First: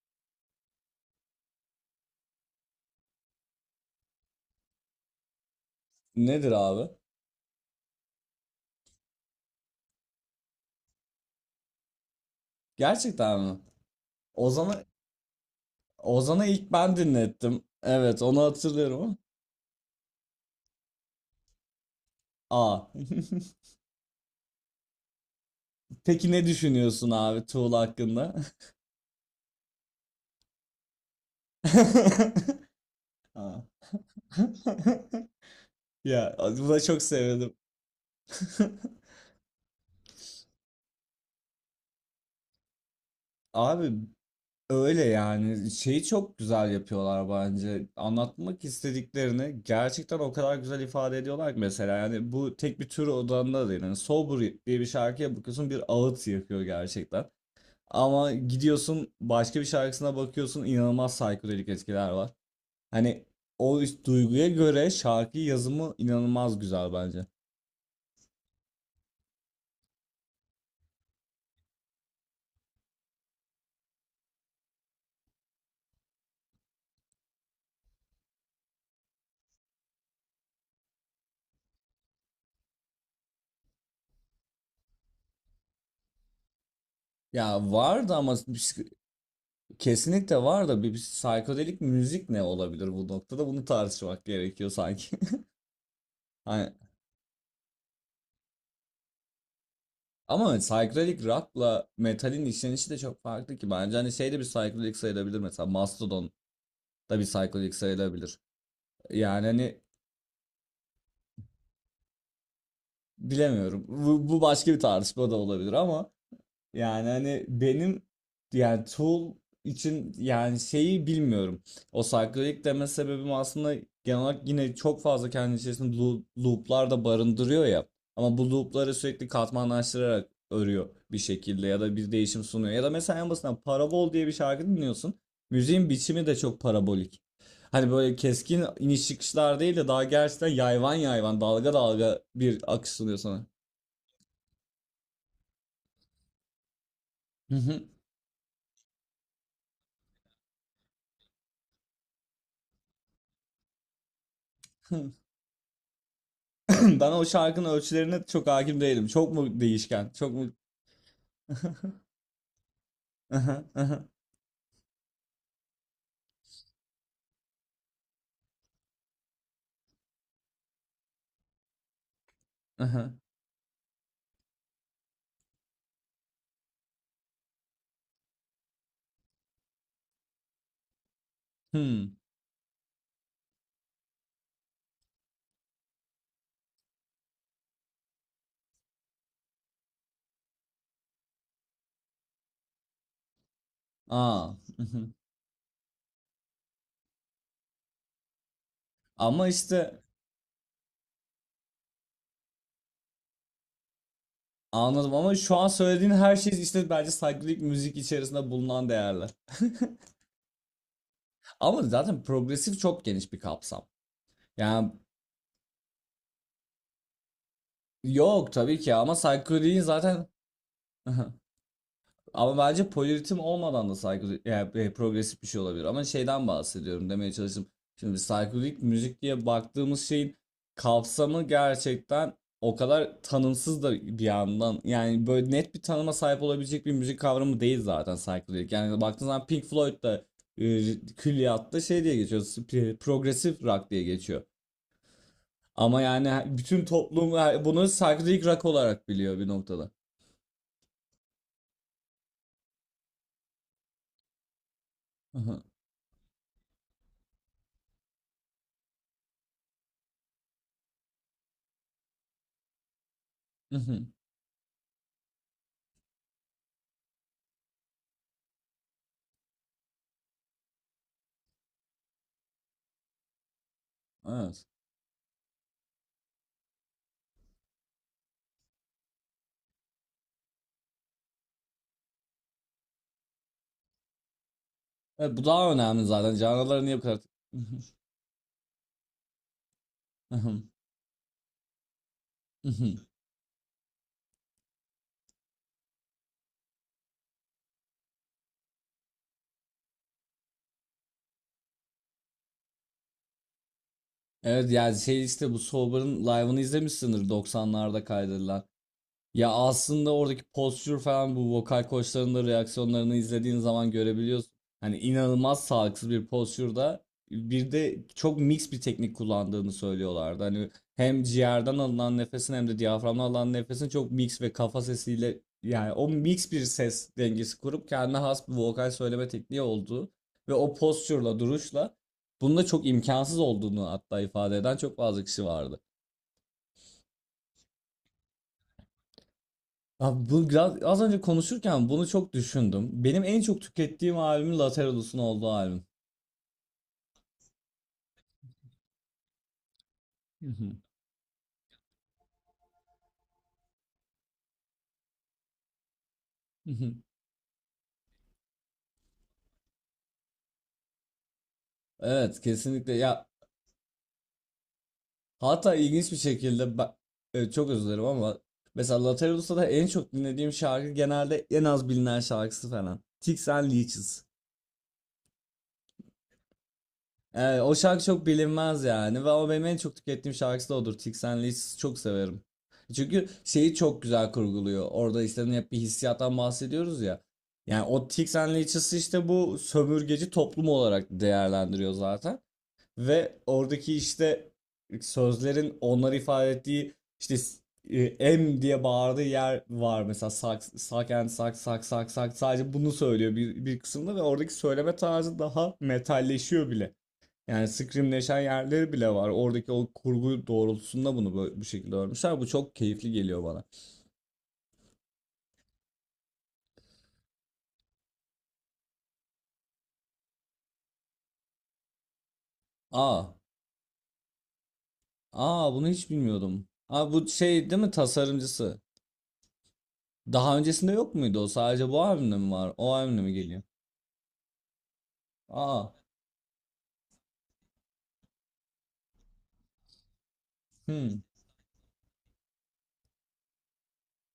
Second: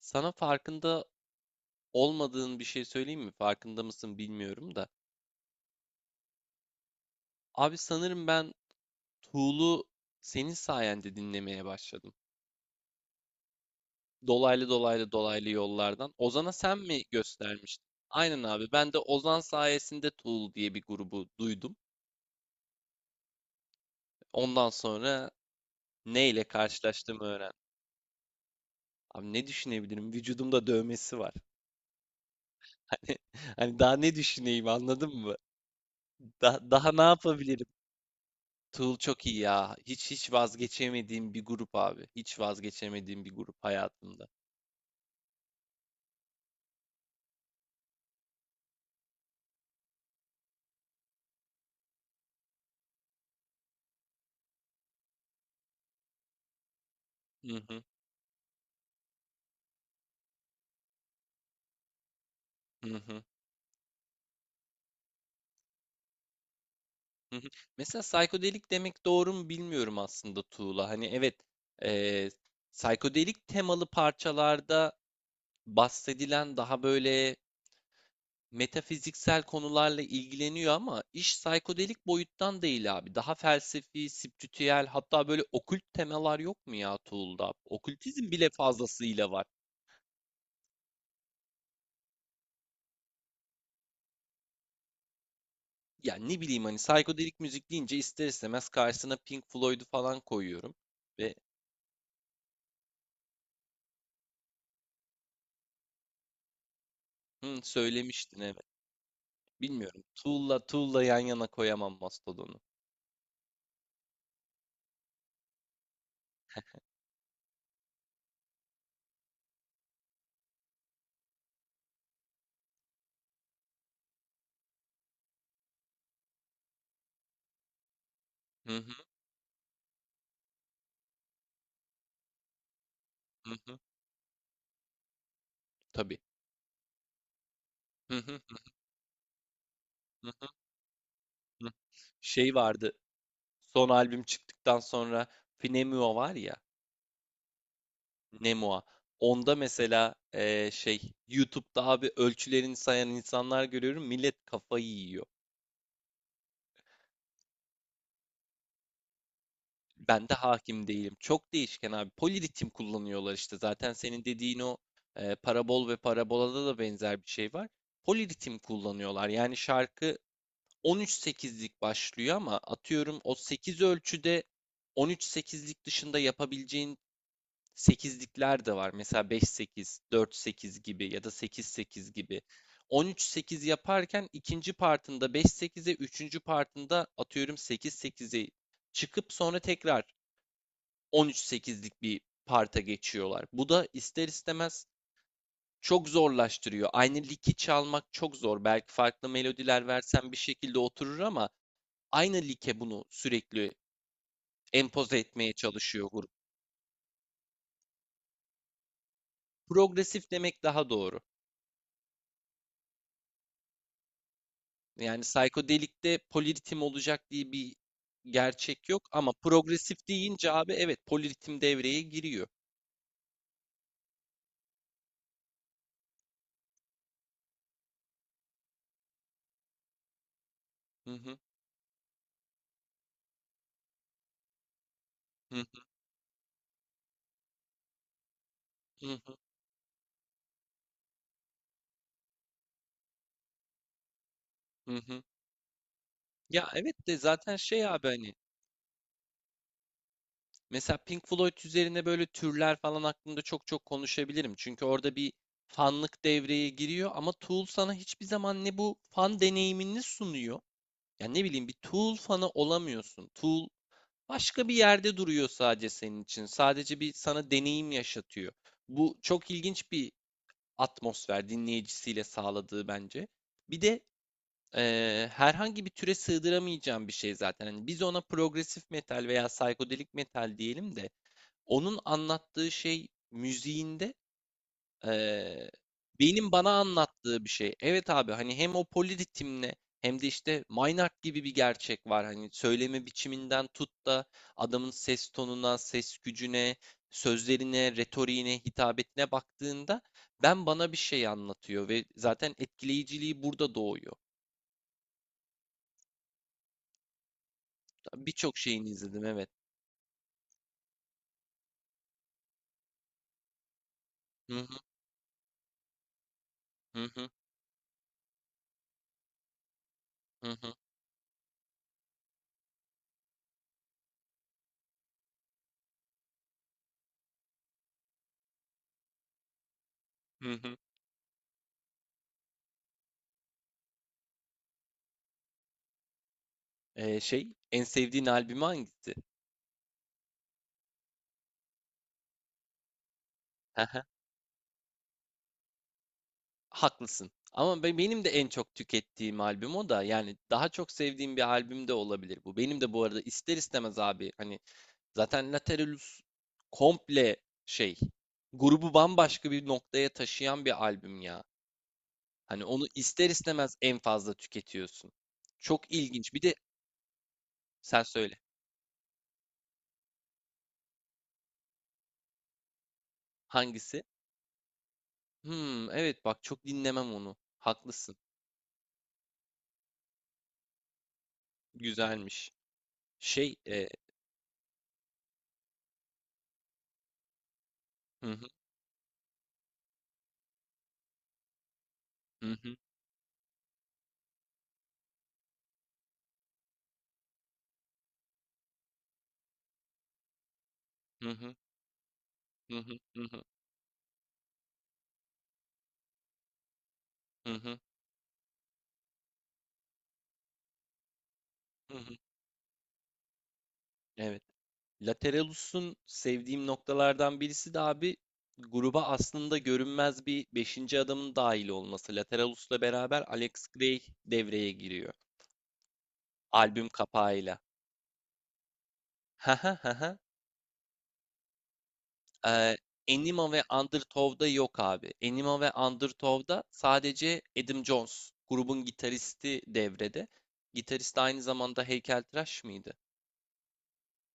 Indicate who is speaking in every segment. Speaker 1: Sana farkında olmadığın bir şey söyleyeyim mi? Farkında mısın bilmiyorum da.
Speaker 2: Nedir abi?
Speaker 1: Abi sanırım ben Tool'u senin sayende dinlemeye başladım.
Speaker 2: Gerçekten mi?
Speaker 1: Dolaylı
Speaker 2: Ozan'a
Speaker 1: dolaylı dolaylı yollardan.
Speaker 2: Ozan'a
Speaker 1: Ozan'a
Speaker 2: ilk
Speaker 1: sen
Speaker 2: ben
Speaker 1: mi
Speaker 2: dinlettim.
Speaker 1: göstermiştin?
Speaker 2: Evet, onu
Speaker 1: Aynen abi. Ben de
Speaker 2: hatırlıyorum ama.
Speaker 1: Ozan sayesinde Tool diye bir grubu duydum.
Speaker 2: Aa.
Speaker 1: Ondan sonra
Speaker 2: Peki
Speaker 1: neyle
Speaker 2: ne düşünüyorsun
Speaker 1: karşılaştığımı
Speaker 2: abi
Speaker 1: öğrendim.
Speaker 2: Tuğla hakkında?
Speaker 1: Abi ne düşünebilirim? Vücudumda dövmesi var. Hani,
Speaker 2: Aa.
Speaker 1: hani daha ne düşüneyim anladın mı?
Speaker 2: Ya
Speaker 1: Da-
Speaker 2: buna
Speaker 1: daha
Speaker 2: çok
Speaker 1: ne
Speaker 2: sevindim.
Speaker 1: yapabilirim? Tool çok iyi ya. Hiç vazgeçemediğim bir grup abi. Hiç vazgeçemediğim bir grup
Speaker 2: Abi
Speaker 1: hayatımda.
Speaker 2: öyle yani şeyi çok güzel yapıyorlar bence. Anlatmak istediklerini gerçekten o kadar güzel ifade ediyorlar ki mesela yani bu tek bir tür odanda değil. Yani Sober diye bir şarkıya bakıyorsun, bir ağıt yakıyor gerçekten.
Speaker 1: Hı hı,
Speaker 2: Ama gidiyorsun başka bir şarkısına bakıyorsun, inanılmaz psikodelik etkiler var.
Speaker 1: hı hı,
Speaker 2: Hani o duyguya göre şarkı yazımı inanılmaz güzel bence.
Speaker 1: hı hı. Mesela psikodelik demek doğru mu bilmiyorum aslında Tuğla. Hani evet, eee psikodelik temalı parçalarda bahsedilen daha böyle metafiziksel konularla ilgileniyor ama iş psikodelik boyuttan değil abi. Daha felsefi, spiritüel hatta böyle okült temalar yok mu ya Tuğla'da?
Speaker 2: Ya vardı
Speaker 1: Okültizm
Speaker 2: ama
Speaker 1: bile fazlasıyla var.
Speaker 2: kesinlikle var da bir psikodelik müzik ne olabilir bu noktada, bunu tartışmak gerekiyor sanki.
Speaker 1: Yani ne bileyim
Speaker 2: Hani,
Speaker 1: hani psikodelik müzik deyince ister istemez karşısına Pink Floyd'u falan
Speaker 2: ama
Speaker 1: koyuyorum.
Speaker 2: psikodelik
Speaker 1: Ve
Speaker 2: rock'la metalin işlenişi de çok farklı ki bence, hani şey de bir psikodelik sayılabilir, mesela Mastodon da bir
Speaker 1: hı,
Speaker 2: psikodelik sayılabilir.
Speaker 1: söylemiştin evet.
Speaker 2: Yani hani
Speaker 1: Bilmiyorum. Tool'la yan yana koyamam Mastodon'u.
Speaker 2: bilemiyorum, bu başka bir tartışma da olabilir ama yani hani benim, yani Tool için yani şeyi bilmiyorum. O cyclic deme sebebim aslında genel olarak yine çok fazla kendi içerisinde looplar da barındırıyor ya. Ama bu
Speaker 1: Hı
Speaker 2: loopları
Speaker 1: hı
Speaker 2: sürekli katmanlaştırarak örüyor bir şekilde, ya da bir değişim sunuyor. Ya da mesela en
Speaker 1: hı
Speaker 2: basitinden
Speaker 1: hı.
Speaker 2: Parabol diye bir şarkı dinliyorsun. Müziğin
Speaker 1: Tabii.
Speaker 2: biçimi de çok parabolik. Hani böyle
Speaker 1: Hı hı
Speaker 2: keskin iniş çıkışlar değil de daha
Speaker 1: hı
Speaker 2: gerçekten
Speaker 1: hı.
Speaker 2: yayvan yayvan,
Speaker 1: Hı.
Speaker 2: dalga dalga
Speaker 1: Şey
Speaker 2: bir akış
Speaker 1: vardı.
Speaker 2: sunuyor sana.
Speaker 1: Son albüm çıktıktan sonra Finemua var ya. Nemua. Onda mesela şey YouTube'da abi ölçülerini sayan insanlar görüyorum. Millet kafayı yiyor.
Speaker 2: Bana o şarkının ölçülerine çok hakim değilim. Çok mu değişken?
Speaker 1: Ben
Speaker 2: Çok
Speaker 1: de
Speaker 2: mu...
Speaker 1: hakim değilim. Çok değişken abi. Poliritim kullanıyorlar
Speaker 2: Aha,
Speaker 1: işte. Zaten
Speaker 2: aha,
Speaker 1: senin dediğin o parabol ve parabolada da benzer bir şey var. Poliritim kullanıyorlar. Yani şarkı 13-8'lik başlıyor ama
Speaker 2: aha.
Speaker 1: atıyorum o 8 ölçüde 13-8'lik dışında yapabileceğin 8'likler de var. Mesela 5-8, 4-8 gibi ya da 8-8
Speaker 2: Hmm.
Speaker 1: gibi. 13-8 yaparken ikinci partında 5-8'e, üçüncü partında atıyorum 8-8'e çıkıp sonra tekrar 13-8'lik bir parta geçiyorlar. Bu da ister
Speaker 2: Aa.
Speaker 1: istemez
Speaker 2: Mhm.
Speaker 1: çok zorlaştırıyor. Aynı liki çalmak çok zor. Belki farklı
Speaker 2: Ama
Speaker 1: melodiler
Speaker 2: işte
Speaker 1: versen bir şekilde oturur ama aynı like bunu sürekli
Speaker 2: anladım,
Speaker 1: empoze
Speaker 2: ama
Speaker 1: etmeye
Speaker 2: şu an
Speaker 1: çalışıyor
Speaker 2: söylediğin
Speaker 1: grup.
Speaker 2: her şey işte bence psychedelic müzik içerisinde bulunan değerler.
Speaker 1: Progresif demek daha doğru.
Speaker 2: Ama zaten progresif çok geniş bir kapsam. Yani
Speaker 1: Yani psikodelikte poliritim olacak diye bir
Speaker 2: yok tabii
Speaker 1: gerçek
Speaker 2: ki,
Speaker 1: yok
Speaker 2: ama
Speaker 1: ama
Speaker 2: psychedelic'in
Speaker 1: progresif
Speaker 2: zaten...
Speaker 1: deyince abi evet poliritim devreye giriyor.
Speaker 2: Ama bence poliritim olmadan da psikodelik, yani e, progresif bir şey olabilir. Ama şeyden bahsediyorum demeye çalıştım. Şimdi psikodelik müzik diye baktığımız şeyin
Speaker 1: Hı hı,
Speaker 2: kapsamı gerçekten o kadar tanımsız da bir yandan. Yani böyle
Speaker 1: hı
Speaker 2: net bir tanıma sahip olabilecek bir müzik kavramı değil zaten psikodelik. Yani
Speaker 1: hı, hı
Speaker 2: baktığınız
Speaker 1: hı,
Speaker 2: zaman Pink Floyd da e, külliyatta şey diye geçiyor. Progresif rock diye geçiyor.
Speaker 1: hı hı.
Speaker 2: Ama yani
Speaker 1: Ya
Speaker 2: bütün
Speaker 1: evet de
Speaker 2: toplum
Speaker 1: zaten
Speaker 2: bunu
Speaker 1: şey abi hani
Speaker 2: psikodelik rock olarak biliyor bir noktada.
Speaker 1: mesela Pink Floyd üzerine böyle türler falan hakkında çok çok konuşabilirim. Çünkü orada bir
Speaker 2: Hı hı,
Speaker 1: fanlık devreye giriyor ama Tool sana hiçbir zaman ne bu fan deneyimini sunuyor. Yani ne bileyim bir Tool fanı olamıyorsun. Tool
Speaker 2: hı hı.
Speaker 1: başka bir yerde duruyor sadece senin için. Sadece bir sana deneyim yaşatıyor. Bu çok ilginç bir atmosfer dinleyicisiyle sağladığı bence. Bir de
Speaker 2: Evet.
Speaker 1: herhangi bir türe sığdıramayacağım bir şey zaten. Hani biz ona progresif metal veya psikodelik metal diyelim de onun anlattığı şey müziğinde
Speaker 2: Evet, bu
Speaker 1: eee,
Speaker 2: daha önemli zaten.
Speaker 1: benim bana
Speaker 2: Canlılara niye bu kadar...
Speaker 1: anlattığı bir şey. Evet abi hani hem o poliritimle hem de işte Maynard gibi bir gerçek var. Hani söyleme biçiminden tut da adamın ses tonuna, ses gücüne, sözlerine, retoriğine, hitabetine baktığında ben bana bir şey anlatıyor ve zaten etkileyiciliği burada doğuyor.
Speaker 2: Evet yani şey işte bu Sober'ın live'ını izlemişsindir, 90'larda
Speaker 1: Birçok
Speaker 2: kaydedilen.
Speaker 1: şeyini izledim evet.
Speaker 2: Ya aslında oradaki postür falan, bu vokal koçların da reaksiyonlarını izlediğin zaman görebiliyorsun.
Speaker 1: Hı
Speaker 2: Hani inanılmaz sağlıksız bir postürde,
Speaker 1: hı hı
Speaker 2: bir de çok mix bir teknik kullandığını söylüyorlardı.
Speaker 1: hı hı
Speaker 2: Hani
Speaker 1: hı.
Speaker 2: hem ciğerden alınan nefesin hem de diyaframdan alınan nefesin çok mix ve kafa sesiyle, yani o mix bir ses dengesi kurup kendine has bir vokal söyleme tekniği olduğu
Speaker 1: Hı
Speaker 2: ve o
Speaker 1: hı.
Speaker 2: postürle duruşla bunda çok imkansız olduğunu hatta ifade eden çok fazla kişi vardı.
Speaker 1: Şey en sevdiğin albümü hangisi?
Speaker 2: Abi bu biraz, az önce konuşurken bunu çok düşündüm. Benim en çok tükettiğim albüm Lateralus'un olduğu albüm.
Speaker 1: Haklısın. Ama benim de en çok tükettiğim albüm o da. Yani
Speaker 2: Hı
Speaker 1: daha
Speaker 2: hı.
Speaker 1: çok sevdiğim bir albüm de olabilir bu. Benim de bu arada ister istemez abi hani zaten Lateralus
Speaker 2: Hı hı.
Speaker 1: komple şey grubu bambaşka bir noktaya taşıyan bir albüm ya.
Speaker 2: Evet
Speaker 1: Hani onu
Speaker 2: kesinlikle ya,
Speaker 1: ister istemez en fazla tüketiyorsun.
Speaker 2: hatta
Speaker 1: Çok
Speaker 2: ilginç bir
Speaker 1: ilginç. Bir de
Speaker 2: şekilde ben, e, çok özür
Speaker 1: sen
Speaker 2: dilerim ama
Speaker 1: söyle.
Speaker 2: mesela Lateralus'ta da en çok dinlediğim şarkı genelde en az bilinen şarkısı falan. Ticks and
Speaker 1: Hangisi?
Speaker 2: Leeches.
Speaker 1: Hmm, evet bak çok dinlemem onu.
Speaker 2: Evet, o şarkı
Speaker 1: Haklısın.
Speaker 2: çok bilinmez yani, ve o benim en çok tükettiğim şarkısı da odur. Tixen Liz çok severim.
Speaker 1: Güzelmiş.
Speaker 2: Çünkü
Speaker 1: Şey,
Speaker 2: şeyi çok güzel kurguluyor. Orada işte hep bir hissiyattan bahsediyoruz ya. Yani o
Speaker 1: hı hı
Speaker 2: Tixen Liz'isi işte bu sömürgeci toplum olarak değerlendiriyor zaten.
Speaker 1: hı hı
Speaker 2: Ve oradaki işte sözlerin onları ifade ettiği işte e, M diye bağırdığı yer var mesela, sak sak and
Speaker 1: hı hı
Speaker 2: sak sak sak sak sadece
Speaker 1: hı
Speaker 2: bunu
Speaker 1: hı
Speaker 2: söylüyor
Speaker 1: hı
Speaker 2: bir kısımda, ve oradaki söyleme tarzı daha metalleşiyor bile.
Speaker 1: hı
Speaker 2: Yani
Speaker 1: hı.
Speaker 2: scrimleşen yerleri bile var. Oradaki o kurgu doğrultusunda bunu bu şekilde
Speaker 1: Hı.
Speaker 2: örmüşler. Bu çok keyifli geliyor bana.
Speaker 1: Evet. Lateralus'un sevdiğim noktalardan birisi de abi gruba aslında görünmez bir beşinci adamın dahil olması. Lateralus'la beraber
Speaker 2: Aa,
Speaker 1: Alex Gray devreye giriyor.
Speaker 2: aa bunu hiç bilmiyordum.
Speaker 1: Albüm
Speaker 2: Aa, bu
Speaker 1: kapağıyla.
Speaker 2: şey değil mi, tasarımcısı? Daha öncesinde yok muydu o? Sadece bu albümde mi var?
Speaker 1: Ee,
Speaker 2: O albümde mi
Speaker 1: Enima
Speaker 2: geliyor?
Speaker 1: ve Undertow'da yok abi. Enima ve
Speaker 2: Aa,
Speaker 1: Undertow'da sadece Adam Jones, grubun gitaristi devrede. Gitarist
Speaker 2: hmm.
Speaker 1: aynı zamanda heykeltıraş mıydı?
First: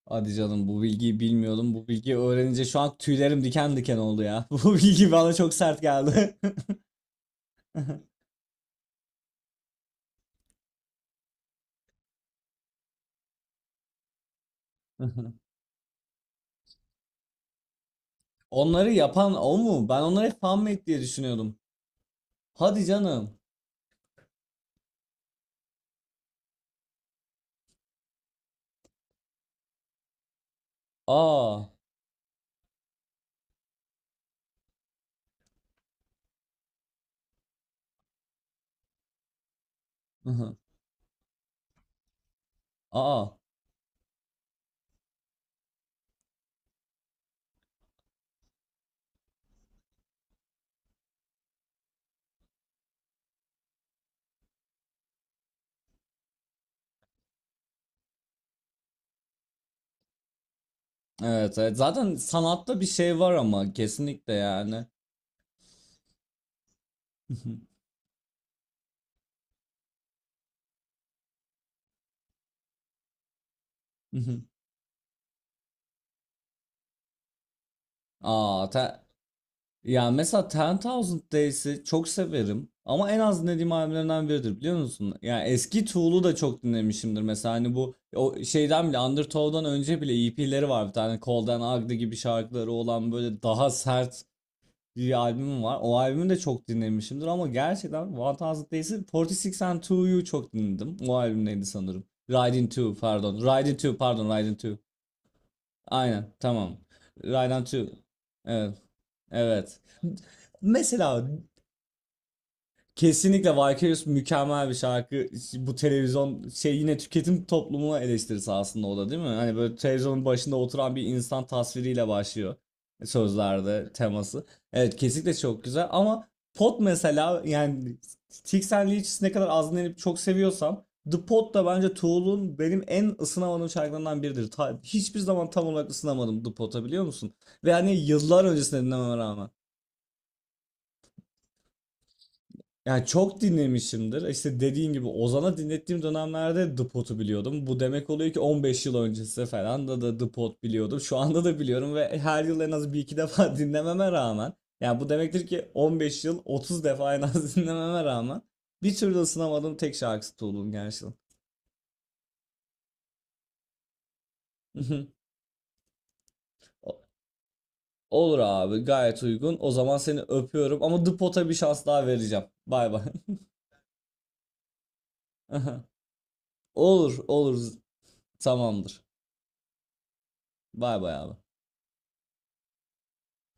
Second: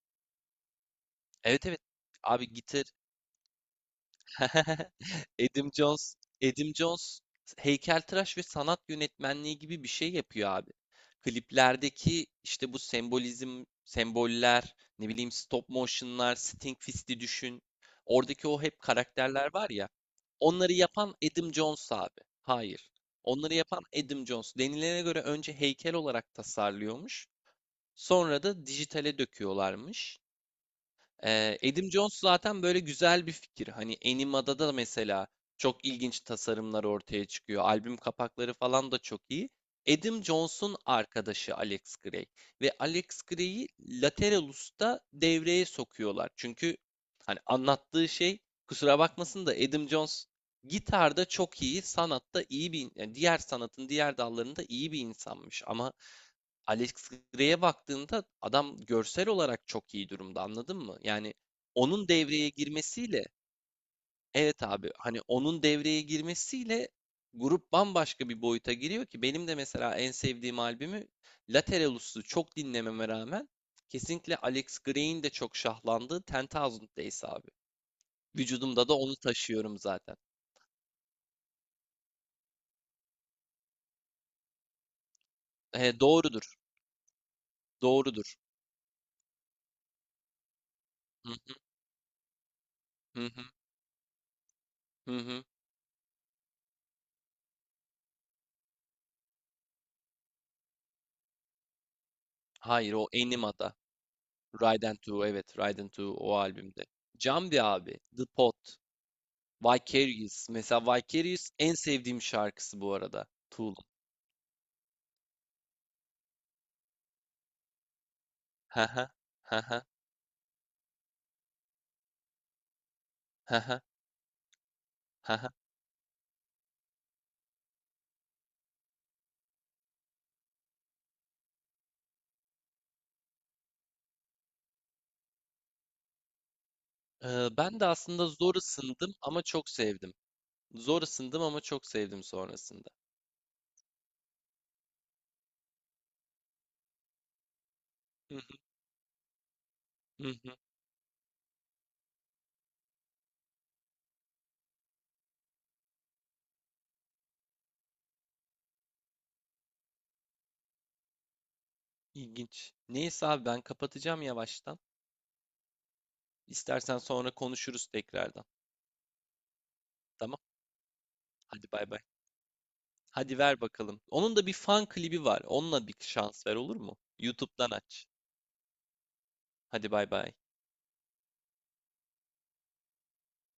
Speaker 2: Hadi canım, bu bilgiyi
Speaker 1: Evet
Speaker 2: bilmiyordum.
Speaker 1: evet.
Speaker 2: Bu bilgiyi
Speaker 1: Abi
Speaker 2: öğrenince şu
Speaker 1: gitar
Speaker 2: an tüylerim diken diken oldu ya. Bu bilgi bana çok
Speaker 1: Edim
Speaker 2: sert
Speaker 1: Jones,
Speaker 2: geldi.
Speaker 1: Edim Jones heykeltıraş ve sanat yönetmenliği gibi bir şey yapıyor abi. Kliplerdeki işte bu sembolizm, semboller, ne bileyim stop motion'lar, Sting Fist'i düşün. Oradaki o hep
Speaker 2: Onları yapan
Speaker 1: karakterler
Speaker 2: o
Speaker 1: var
Speaker 2: mu?
Speaker 1: ya.
Speaker 2: Ben onları hep
Speaker 1: Onları
Speaker 2: fanmade diye
Speaker 1: yapan Edim
Speaker 2: düşünüyordum.
Speaker 1: Jones abi.
Speaker 2: Hadi
Speaker 1: Hayır.
Speaker 2: canım.
Speaker 1: Onları yapan Edim Jones. Denilene göre önce heykel olarak tasarlıyormuş. Sonra da dijitale döküyorlarmış.
Speaker 2: Aa.
Speaker 1: Adam Jones zaten böyle güzel bir fikir. Hani Anima'da da mesela çok ilginç tasarımlar ortaya çıkıyor. Albüm kapakları falan da çok iyi. Adam Jones'un arkadaşı Alex Gray ve Alex
Speaker 2: Aa.
Speaker 1: Gray'i Lateralus'ta devreye sokuyorlar. Çünkü hani anlattığı şey kusura bakmasın da Adam Jones gitarda çok iyi, sanatta iyi bir yani diğer sanatın diğer dallarında iyi bir insanmış ama Alex Grey'e baktığında adam görsel olarak çok iyi durumda anladın mı? Yani
Speaker 2: Evet, evet.
Speaker 1: onun
Speaker 2: Zaten
Speaker 1: devreye
Speaker 2: sanatta bir şey
Speaker 1: girmesiyle
Speaker 2: var ama, kesinlikle
Speaker 1: evet
Speaker 2: yani.
Speaker 1: abi hani onun devreye girmesiyle grup bambaşka bir boyuta giriyor ki benim de mesela en sevdiğim albümü Lateralus'u çok dinlememe rağmen kesinlikle Alex Grey'in de çok şahlandığı 10.000 Days abi.
Speaker 2: Aa,
Speaker 1: Vücudumda da onu taşıyorum
Speaker 2: yani
Speaker 1: zaten.
Speaker 2: mesela Ten Thousand Days'i çok severim ama en az dinlediğim albümlerinden biridir, biliyor musun? Yani eski
Speaker 1: E,
Speaker 2: Tool'u da
Speaker 1: doğrudur.
Speaker 2: çok dinlemişimdir. Mesela hani bu o
Speaker 1: Doğrudur.
Speaker 2: şeyden bile, Undertow'dan önce bile EP'leri var, bir tane Cold
Speaker 1: Hı
Speaker 2: and Ugly gibi şarkıları olan,
Speaker 1: hı
Speaker 2: böyle daha sert
Speaker 1: hı.
Speaker 2: bir
Speaker 1: Hı.
Speaker 2: albümüm var. O albümü de çok dinlemişimdir ama gerçekten One Thousand Days'i, 46 and 2'yu çok dinledim. O albüm neydi sanırım. Riding
Speaker 1: Hayır
Speaker 2: 2
Speaker 1: o
Speaker 2: pardon.
Speaker 1: Anima'da.
Speaker 2: Riding 2 pardon, Riding 2.
Speaker 1: Raiden 2 evet Raiden 2
Speaker 2: Aynen
Speaker 1: o
Speaker 2: tamam.
Speaker 1: albümde.
Speaker 2: Riding
Speaker 1: Jamdi
Speaker 2: 2.
Speaker 1: abi, The Pot,
Speaker 2: Evet. Evet.
Speaker 1: Vicarious. Mesela
Speaker 2: Mesela
Speaker 1: Vicarious en sevdiğim şarkısı bu arada.
Speaker 2: kesinlikle
Speaker 1: Tool'un.
Speaker 2: Vicarious mükemmel bir şarkı. Bu televizyon şey, yine tüketim toplumuna eleştirisi aslında o
Speaker 1: Haha,
Speaker 2: da değil mi? Hani böyle
Speaker 1: haha,
Speaker 2: televizyonun başında oturan bir insan tasviriyle başlıyor
Speaker 1: haha,
Speaker 2: sözlerde teması. Evet kesinlikle
Speaker 1: haha.
Speaker 2: çok güzel, ama Pot mesela, yani Tix and Leaches'i ne kadar az dinlenip çok seviyorsam, The Pot da bence Tool'un benim en ısınamadığım şarkılarından biridir. Hiçbir zaman tam olarak ısınamadım The Pot'a, biliyor musun? Ve
Speaker 1: Ben de
Speaker 2: hani
Speaker 1: aslında
Speaker 2: yıllar
Speaker 1: zor
Speaker 2: öncesinde
Speaker 1: ısındım
Speaker 2: dinlememe
Speaker 1: ama
Speaker 2: rağmen.
Speaker 1: çok sevdim. Zor ısındım ama çok sevdim sonrasında.
Speaker 2: Yani çok dinlemişimdir. İşte dediğin gibi Ozan'a dinlettiğim dönemlerde The Pot'u biliyordum. Bu demek oluyor
Speaker 1: Hı
Speaker 2: ki
Speaker 1: hı,
Speaker 2: 15 yıl öncesi falan da
Speaker 1: hı
Speaker 2: The
Speaker 1: hı.
Speaker 2: Pot biliyordum. Şu anda da biliyorum ve her yıl en az bir iki defa dinlememe rağmen. Yani bu demektir ki 15 yıl, 30 defa en az dinlememe rağmen bir türlü ısınamadığım tek şarkısı Tool'un gerçekten.
Speaker 1: İlginç. Neyse abi ben kapatacağım yavaştan.
Speaker 2: O-
Speaker 1: İstersen sonra konuşuruz
Speaker 2: Olur
Speaker 1: tekrardan.
Speaker 2: abi, gayet uygun. O zaman seni
Speaker 1: Tamam.
Speaker 2: öpüyorum ama The Pot'a bir
Speaker 1: Hadi
Speaker 2: şans
Speaker 1: bay bay.
Speaker 2: daha vereceğim. Bay bay.
Speaker 1: Hadi ver bakalım. Onun da bir fan klibi var. Onunla bir şans ver olur mu?
Speaker 2: Olur olur,
Speaker 1: YouTube'dan aç.
Speaker 2: tamamdır.
Speaker 1: Hadi bay bay.
Speaker 2: Bay bay abi.